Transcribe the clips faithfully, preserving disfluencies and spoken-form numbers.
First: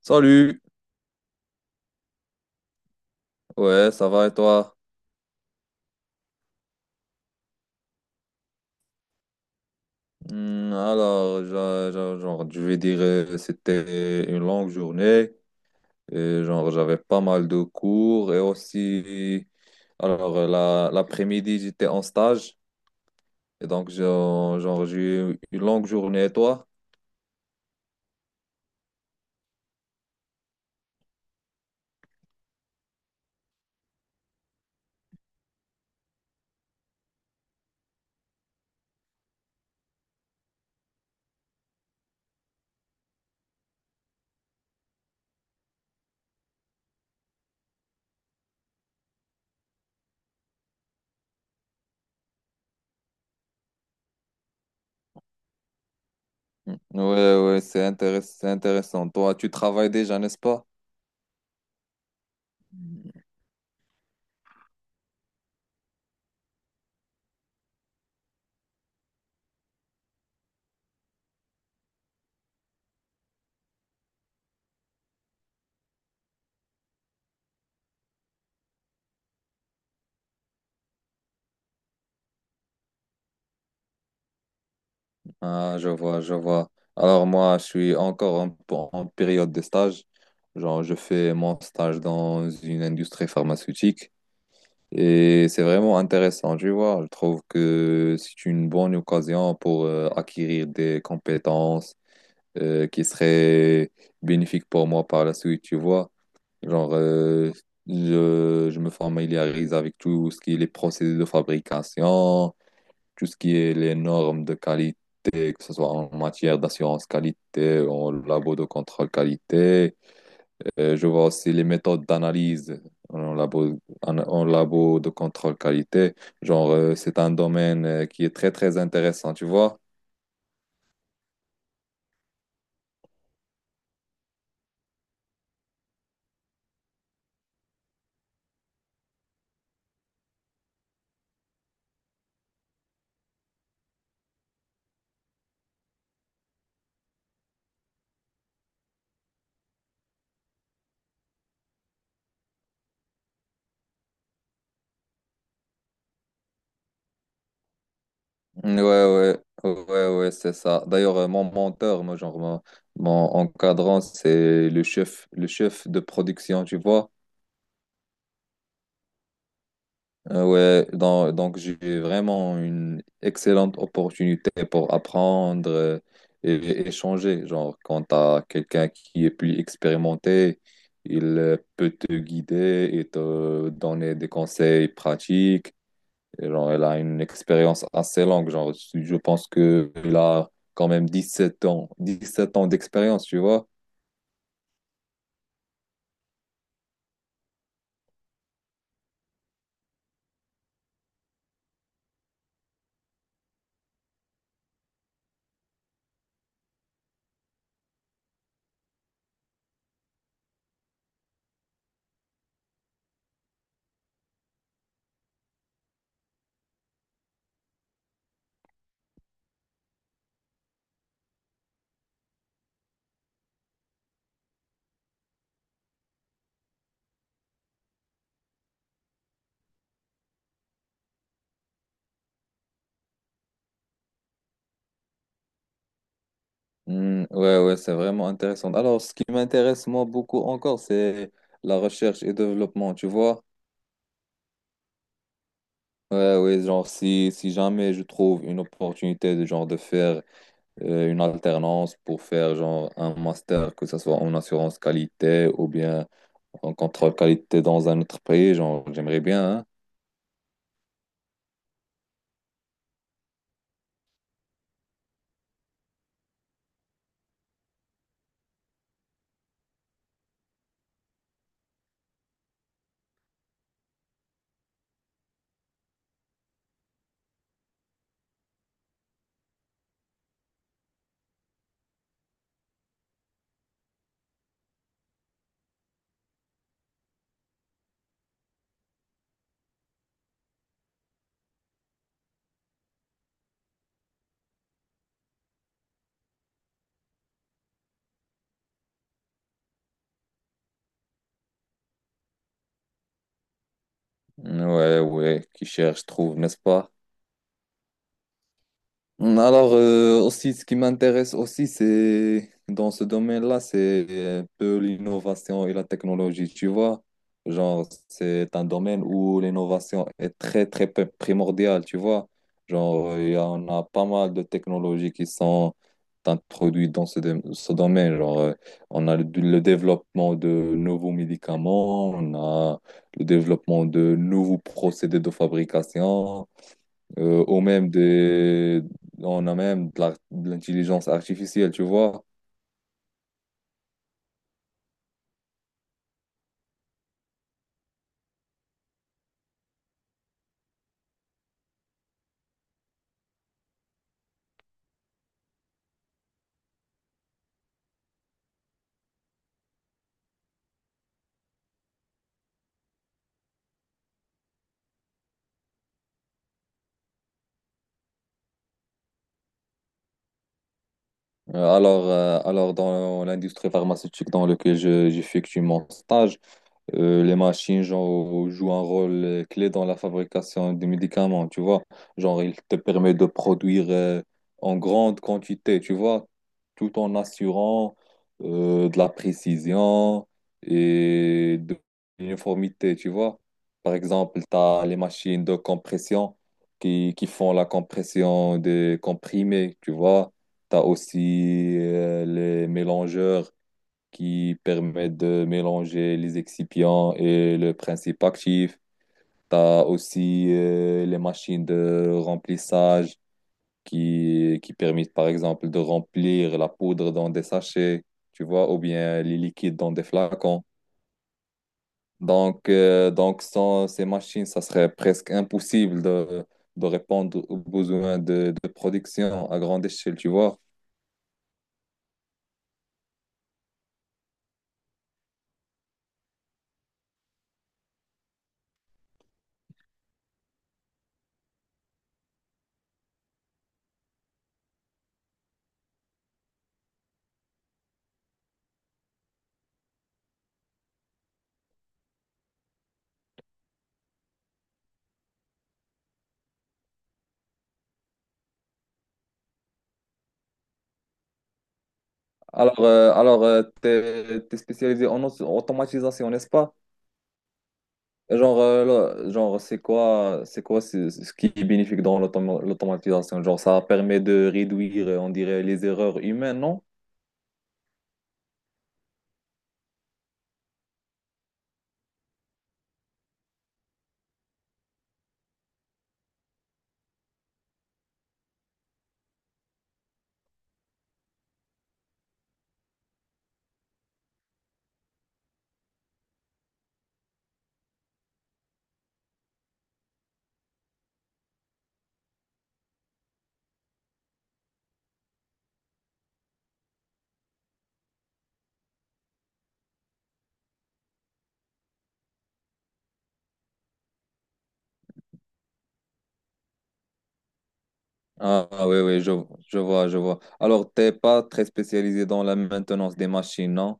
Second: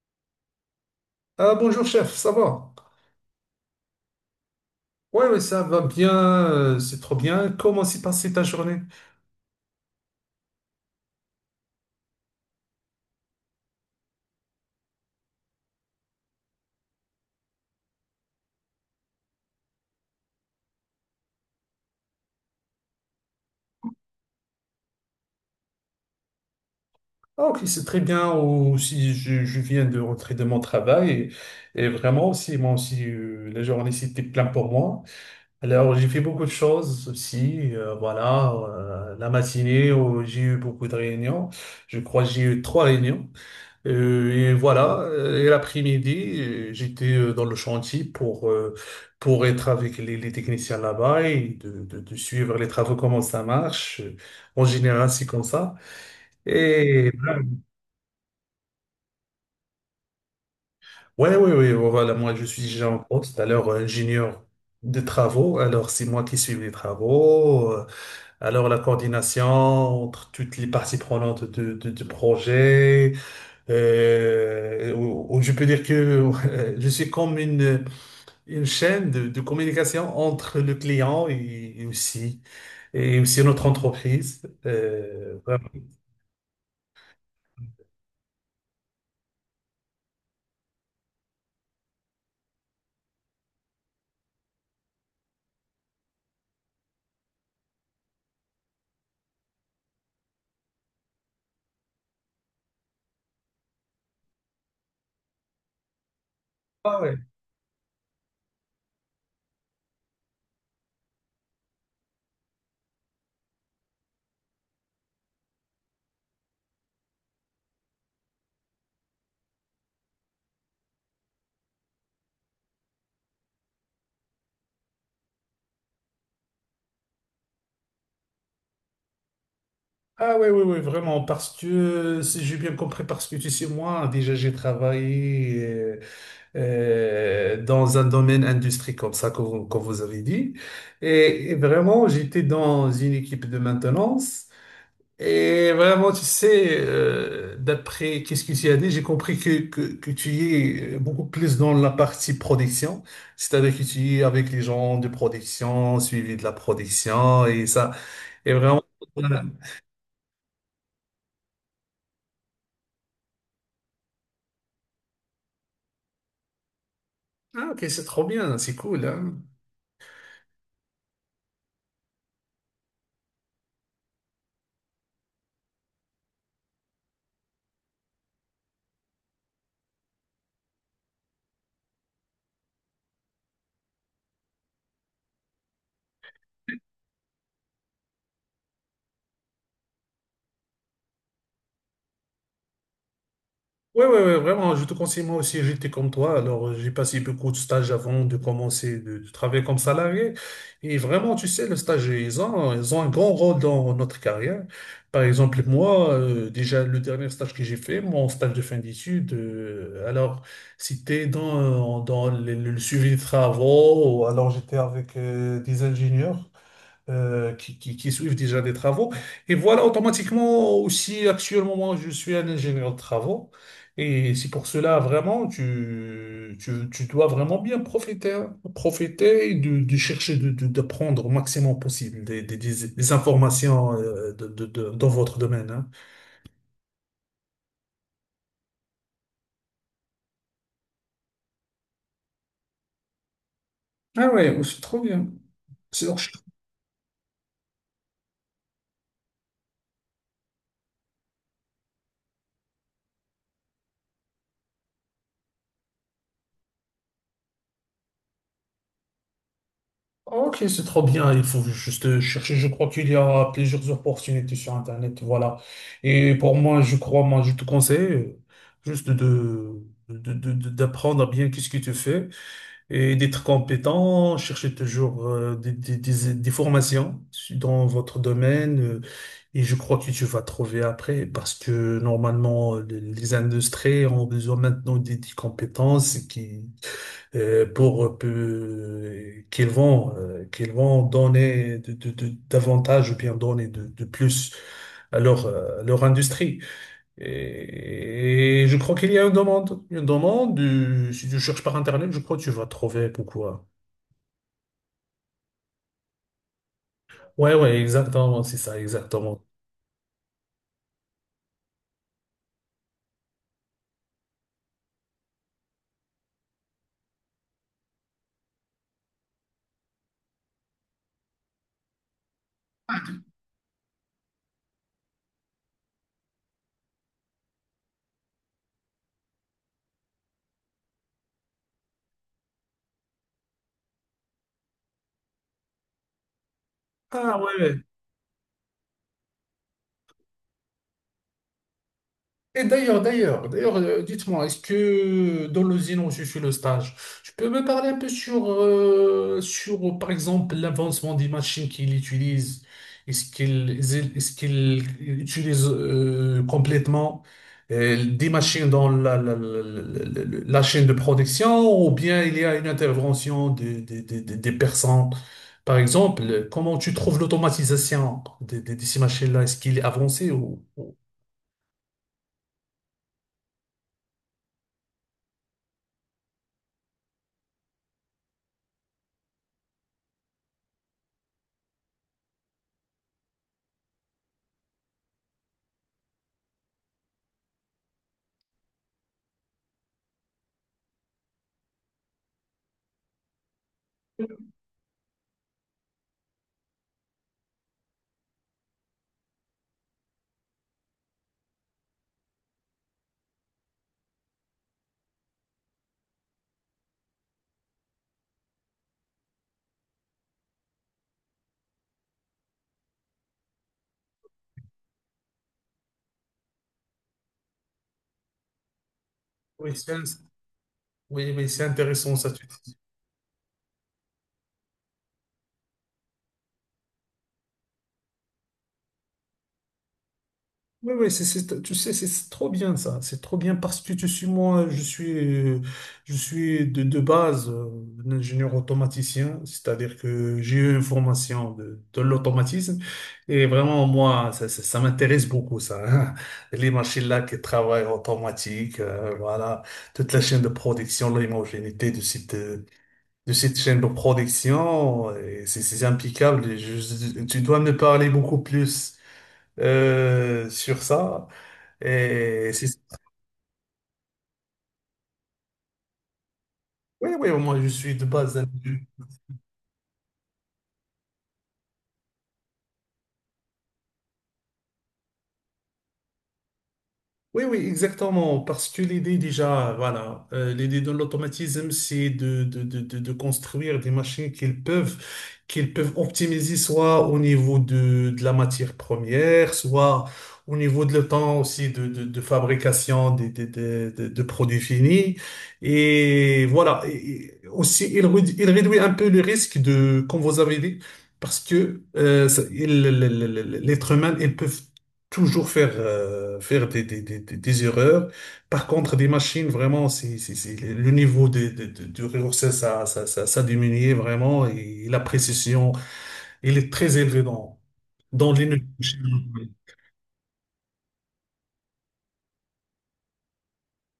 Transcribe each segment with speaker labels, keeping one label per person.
Speaker 1: Salut,
Speaker 2: Ah, bonjour chef, ça va?
Speaker 1: ouais, ça va et toi?
Speaker 2: Oui oui ça va bien, euh, c'est trop bien. Comment s'est passée ta journée?
Speaker 1: Hmm, alors, j'a- j'a- genre, je vais dire, euh, c'était une longue journée, et genre, j'avais pas mal de cours, et aussi, alors, euh, la, l'après-midi, j'étais en stage, et donc, genre, genre, j'ai eu une longue journée, et toi?
Speaker 2: Ah, ok, c'est très bien. Aussi, je, je viens de rentrer de mon travail et, et vraiment aussi, moi aussi, euh, la journée c'était plein pour moi. Alors, j'ai fait beaucoup de choses aussi. Euh, voilà, euh, la matinée, où j'ai eu beaucoup de réunions. Je crois que j'ai eu trois réunions. Euh, et voilà, euh, et l'après-midi, euh, j'étais euh, dans le chantier pour, euh, pour être avec les, les techniciens là-bas et de, de, de suivre les travaux, comment ça marche. Euh, En général, c'est comme ça.
Speaker 1: Hmm,
Speaker 2: Et
Speaker 1: ouais, ouais, c'est intéress- c'est intéressant. Toi, tu travailles déjà, n'est-ce pas?
Speaker 2: ouais, ouais, ouais, ouais, voilà, moi, je suis déjà en poste, alors euh, ingénieur de travaux. Alors, c'est moi qui suis les travaux. euh, Alors, la coordination entre toutes les parties prenantes de- de- du projet, euh, ou- ou je peux dire que euh, je suis comme une, une chaîne de, de communication entre le client et, et aussi, et aussi notre entreprise. Euh, vraiment.
Speaker 1: Ah, je vois, je vois. Alors moi, je suis encore en, en période de stage. Genre, je fais mon stage dans une industrie pharmaceutique et c'est vraiment intéressant, tu vois. Je trouve que c'est une bonne occasion pour euh, acquérir des compétences euh, qui seraient bénéfiques pour moi par la suite, tu vois. Genre,
Speaker 2: Ah ouais.
Speaker 1: euh, je, je me familiarise avec tout ce qui est les procédés de fabrication, tout ce qui est les normes de qualité, que ce soit en matière d'assurance qualité, en labo de contrôle qualité. Euh, je vois aussi les méthodes d'analyse en labo, en, en labo de contrôle qualité. Genre, euh, c'est un domaine euh, qui est très, très intéressant, tu vois?
Speaker 2: Ah ouais, ouais, ouais, vraiment, parce que, si j'ai bien compris, parce que tu sais, moi, déjà, j'ai travaillé euh, euh, dans un domaine industrie comme ça, comme, vous comme vous avez dit. Et, et vraiment, j'étais dans une équipe de maintenance. Et vraiment, tu sais, euh, d'après qu'est-ce que tu as dit, j'ai compris que, que, que tu es euh, beaucoup plus dans la partie production, c'est-à-dire que tu es avec les gens de production, suivi de la production et ça. Et
Speaker 1: Ouais,
Speaker 2: vraiment,
Speaker 1: ouais,
Speaker 2: voilà.
Speaker 1: ouais, ouais, c'est ça. D'ailleurs, euh, mon menteur, moi, genre, mon, mon encadrant, c'est le chef, le chef de production, tu vois?
Speaker 2: Ah, ok, c'est trop bien, c'est cool, hein.
Speaker 1: Euh, ouais, donc, donc j'ai vraiment une excellente opportunité pour apprendre euh, et, échanger. Genre, quand tu as quelqu'un qui est plus expérimenté, il euh, peut te guider et te donner des conseils pratiques. Et genre, elle a une expérience assez longue. Genre, je pense qu'il a quand même dix sept ans, dix sept ans d'expérience, tu vois.
Speaker 2: Oui, oui, oui, vraiment, je te conseille, moi aussi, j'étais comme toi. Alors, euh, j'ai passé beaucoup de stages avant de commencer de, de travailler comme salarié. Et vraiment, tu sais, le stage, ils ont, ils ont un grand rôle dans notre carrière. Par exemple, moi, euh, déjà, le dernier stage que j'ai fait, mon stage de fin d'études, euh, alors, c'était dans, dans le, le suivi de travaux. Ou alors, j'étais avec euh, des ingénieurs euh, qui, qui- qui suivent déjà des travaux. Et voilà, automatiquement aussi, actuellement, moi, je suis un ingénieur de travaux. Et c'est pour cela, vraiment, tu, tu, tu dois vraiment bien profiter, hein. Profiter et de, de chercher de, de, de prendre au maximum possible des, des, des- des informations euh, de, de- de- dans votre domaine, hein.
Speaker 1: Hmm, ouais, ouais, c'est vraiment intéressant. Alors, ce qui m'intéresse moi beaucoup encore, c'est la recherche et développement, tu vois.
Speaker 2: Ah ouais, c'est trop bien. C'est-
Speaker 1: Ouais, oui, genre, si, si jamais je trouve une opportunité de genre de faire euh, une alternance pour faire genre un master, que ce soit en assurance qualité ou bien en contrôle qualité dans un autre pays, genre, j'aimerais bien, hein.
Speaker 2: Ok, c'est trop bien. Il faut juste chercher. Je crois qu'il y a plusieurs opportunités sur Internet. Voilà. Et pour moi, je crois, moi, je te conseille euh, juste de, de- de- de- d'apprendre bien qu'est-ce que tu fais et d'être compétent, chercher toujours euh, des, des, des- des formations dans votre domaine. euh, Et je crois que tu vas trouver après parce que normalement, les les industries ont besoin maintenant des, des compétences qui euh, pour peu- qu'ils vont euh, qu'ils vont donner de, de- de- davantage ou bien donner de, de plus à leur euh, à leur industrie. Et, et je crois qu'il y a une demande, une demande. Euh, si tu cherches par Internet, je crois que tu vas trouver pourquoi.
Speaker 1: Ouais, ouais, qui cherche, trouve, n'est-ce pas?
Speaker 2: Ouais, ouais, exactement, c'est ça, exactement.
Speaker 1: Alors, euh, aussi, ce qui m'intéresse aussi, c'est dans ce domaine-là, c'est un peu l'innovation et la technologie. Tu vois, genre, c'est un domaine où l'innovation est très, très pe- primordiale. Tu vois, genre, il y en a pas mal de technologies qui sont introduites dans ce, dom- ce domaine. Genre, euh, on a le, le développement de nouveaux médicaments, on a le développement de nouveaux procédés de fabrication,
Speaker 2: Ah
Speaker 1: euh,
Speaker 2: ouais.
Speaker 1: ou
Speaker 2: Ouais.
Speaker 1: même des, on a même de l'ar- de l'intelligence artificielle, tu vois.
Speaker 2: Et d'ailleurs, d'ailleurs, d'ailleurs, euh, dites-moi, est-ce que dans l'usine où je suis le stage, tu peux me parler un peu sur, euh, sur par exemple, l'avancement des machines qu'ils utilisent? Est-ce qu'ils est-ce qu'ils utilisent euh, complètement euh, des machines dans la, la, la, la- la- la chaîne de production ou bien il y a une intervention des, des, des, des- des personnes? Par exemple, comment tu trouves l'automatisation de, de- de ces machines-là? Est-ce qu'il est avancé ou... ou-
Speaker 1: Euh, Alors, euh, alors dans l'industrie pharmaceutique dans laquelle je- j'effectue mon stage, Euh, les machines, genre, jouent un rôle euh, clé dans la fabrication des médicaments, tu vois. Genre, il te permet de produire euh, en grande quantité, tu vois, tout en assurant euh, de la précision et de l'uniformité, tu vois. Par exemple, tu as les machines de compression qui, qui font la compression des comprimés, tu vois. Tu as aussi euh, les mélangeurs qui permet de mélanger les excipients et le principe actif. Tu as aussi euh, les machines de remplissage qui, qui permettent, par exemple, de remplir la poudre dans des sachets, tu vois, ou bien les
Speaker 2: Oui,
Speaker 1: liquides
Speaker 2: c'est-
Speaker 1: dans des flacons.
Speaker 2: Oui, oui, c'est intéressant ça, tu
Speaker 1: Donc,
Speaker 2: dis.
Speaker 1: euh, donc sans ces machines, ça serait presque impossible de, de répondre aux besoins de, de production à grande échelle, tu vois.
Speaker 2: Oui, oui, c'est, c'est- tu sais, c'est c'est trop bien ça. C'est trop bien parce que tu suis moi, je suis, euh, je suis de, de base euh, un ingénieur automaticien, c'est-à-dire que j'ai eu une formation de, de l'automatisme et vraiment moi, ça, ça, ça m'intéresse beaucoup ça, hein. Les machines là qui travaillent automatique, euh, voilà, toute la chaîne de production, l'homogénéité de cette, euh, de cette chaîne de production, et c'est c'est impeccable. Je- je- tu dois me parler beaucoup plus euh, sur ça. Et c'est...
Speaker 1: Alors, euh, alors euh, t'es t'es spécialisé en auto- automatisation, n'est-ce pas?
Speaker 2: Oui, oui, moi je suis de base,
Speaker 1: Genre,
Speaker 2: hindou.
Speaker 1: euh, là, genre c'est quoi, c'est quoi ce, ce qui est bénéfique dans l'automa- l'automatisation? Genre, ça permet de réduire, euh, on dirait, les erreurs humaines, non?
Speaker 2: Oui, oui, exactement. Parce que l'idée déjà, voilà, euh, l'idée de l'automatisme, c'est de, de, de, de, de construire des machines qu'ils peuvent, qu'ils peuvent optimiser soit au niveau de, de la matière première, soit au niveau de le temps aussi de, de, de fabrication des, des, des, des- de produits finis. Et voilà, Et- et aussi, il, réduit- il réduit un peu le risque de, comme vous avez dit, parce que euh, ça- il- le- le- le- le- l'être humain, ils peuvent toujours faire euh, faire des, des, des, des des erreurs. Par contre, des machines, vraiment, c'est, c'est, c'est- le niveau de, de, de, de réussite, ça, ça, ça, ça diminuait vraiment et la précision, elle est très élevée dans, dans les
Speaker 1: Ah, ah, oui, oui, je,
Speaker 2: machines.
Speaker 1: je vois, je vois. Alors, t'es pas très spécialisé dans la maintenance des machines, non?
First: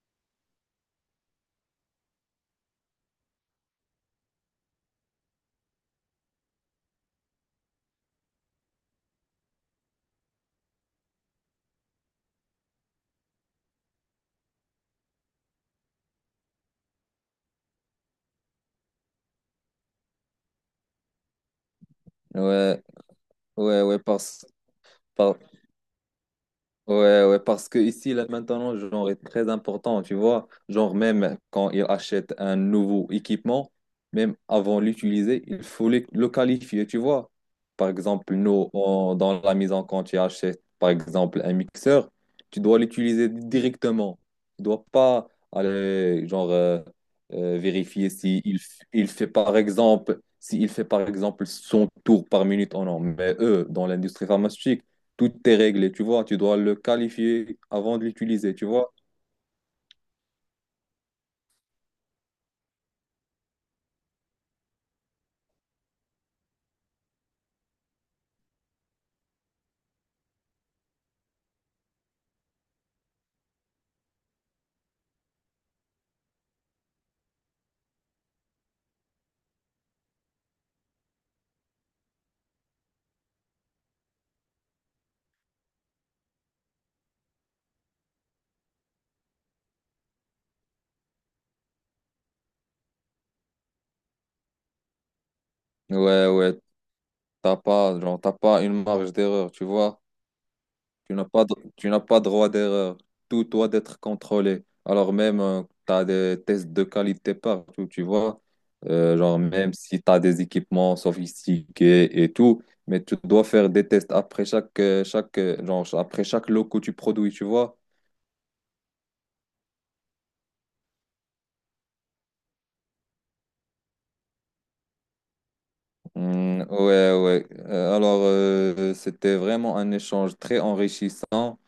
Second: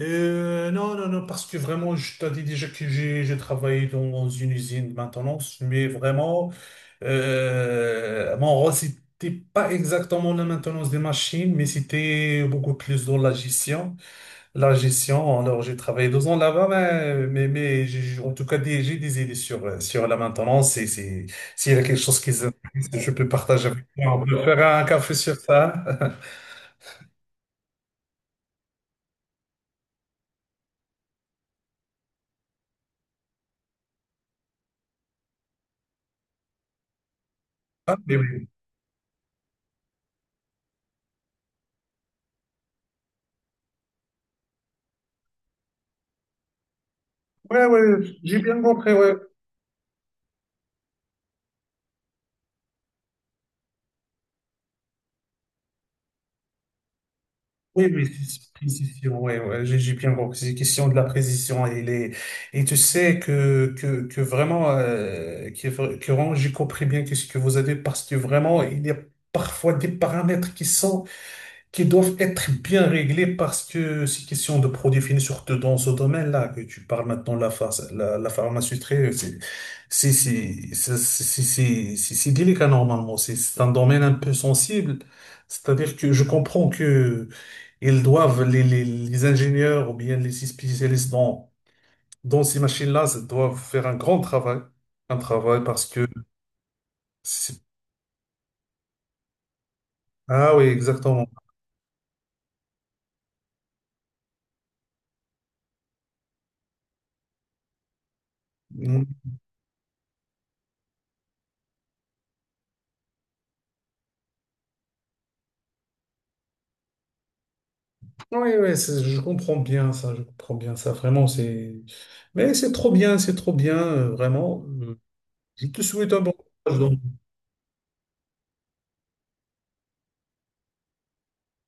Speaker 2: euh, Non, non, non, parce que vraiment, je t'ai dit déjà que j'ai j'ai travaillé dans une usine de maintenance, mais vraiment, euh, mon rôle, c'était pas exactement la maintenance des machines, mais c'était beaucoup plus dans la gestion. La gestion, alors j'ai travaillé deux ans là-bas, mais, mais, mais j'ai- en tout cas des- j'ai des idées sur, euh, sur la maintenance et c'est, s'il y a quelque chose qui vous,
Speaker 1: Ouais,
Speaker 2: je peux partager
Speaker 1: ouais,
Speaker 2: avec
Speaker 1: ouais,
Speaker 2: toi. On peut
Speaker 1: parce,
Speaker 2: faire un café
Speaker 1: par-
Speaker 2: sur ça.
Speaker 1: ouais, ouais, parce que ici, là, maintenant, genre, est très important, tu vois. Genre, même quand ils achètent un nouveau équipement, même avant l'utiliser, il faut le, le qualifier, tu vois. Par
Speaker 2: Ah, mais
Speaker 1: exemple,
Speaker 2: oui,
Speaker 1: nous, on- dans la maison, quand tu achètes, par exemple, un mixeur, tu dois l'utiliser directement. Tu dois pas aller, genre, euh, euh,
Speaker 2: ouais, ouais,
Speaker 1: vérifier
Speaker 2: j'ai
Speaker 1: si il,
Speaker 2: bien
Speaker 1: f-
Speaker 2: compris,
Speaker 1: il
Speaker 2: ouais.
Speaker 1: fait, par exemple, s'il fait, par exemple, son tour par minute ou non. Mais eux, dans l'industrie pharmaceutique, tout est réglé, tu vois, tu dois le qualifier
Speaker 2: Oui,
Speaker 1: avant de
Speaker 2: oui, c'est-
Speaker 1: l'utiliser, tu vois.
Speaker 2: précision, ouais, ouais, j'ai j'ai bien compris. C'est question de la précision et les, et tu sais que, que, que vraiment, euh, que, que vraiment, j'ai compris bien qu'est-ce que vous avez parce que vraiment, il y a parfois des paramètres qui sont qui doivent être bien réglés parce que c'est question de produits finis, surtout dans ce domaine-là que tu parles maintenant, la, phar- la, la pharmaceutique, c'est c'est- c'est- c'est- c'est- c'est- c'est- c'est délicat normalement, c'est c'est un domaine un peu sensible, c'est-à-dire que je comprends que ils doivent, les, les, les ingénieurs ou bien les spécialistes dans, dans ces machines-là, ça doivent faire un grand travail, un travail parce que...
Speaker 1: Ouais, ouais, t'as
Speaker 2: c'est-
Speaker 1: pas, genre, t'as pas une marge d'erreur, tu vois.
Speaker 2: Ah oui,
Speaker 1: Tu n'as
Speaker 2: exactement.
Speaker 1: pas, de- tu n'as pas droit d'erreur. Tout doit être contrôlé. Alors même, euh, t'as des tests de qualité partout, tu vois. Euh, genre, même si t'as des équipements sophistiqués et tout, mais tu dois faire des tests après chaque, euh, chaque, euh, genre, après chaque lot que tu produis, tu vois.
Speaker 2: Oui, oui, c'est- je comprends bien ça, je comprends bien ça, vraiment, c'est... Mais c'est trop bien, c'est trop bien, euh, vraiment. Euh, Je te souhaite un bon
Speaker 1: Mm,
Speaker 2: courage, donc.
Speaker 1: ouais, ouais. Euh, alors, euh, c'était vraiment un échange très enrichissant.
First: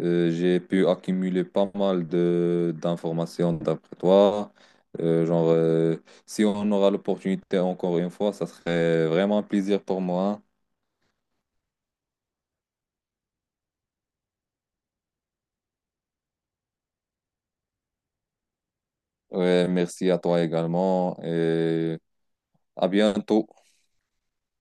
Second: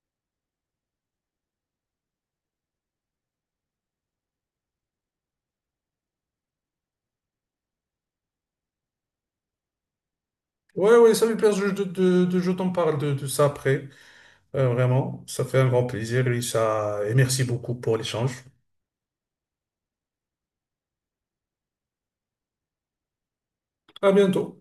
Speaker 1: Euh, j'ai pu accumuler pas mal de d'informations d'après toi. Euh, genre, euh, si on aura l'opportunité encore une fois, ça serait vraiment un plaisir pour moi.
Speaker 2: Oui, oui, ça me plaisir de, de, de- je t'en parle de, de ça après. Euh, vraiment, ça fait un grand plaisir, Lisa, et merci beaucoup pour l'échange.
Speaker 1: Ouais, merci à toi également et à bientôt.
Speaker 2: À bientôt.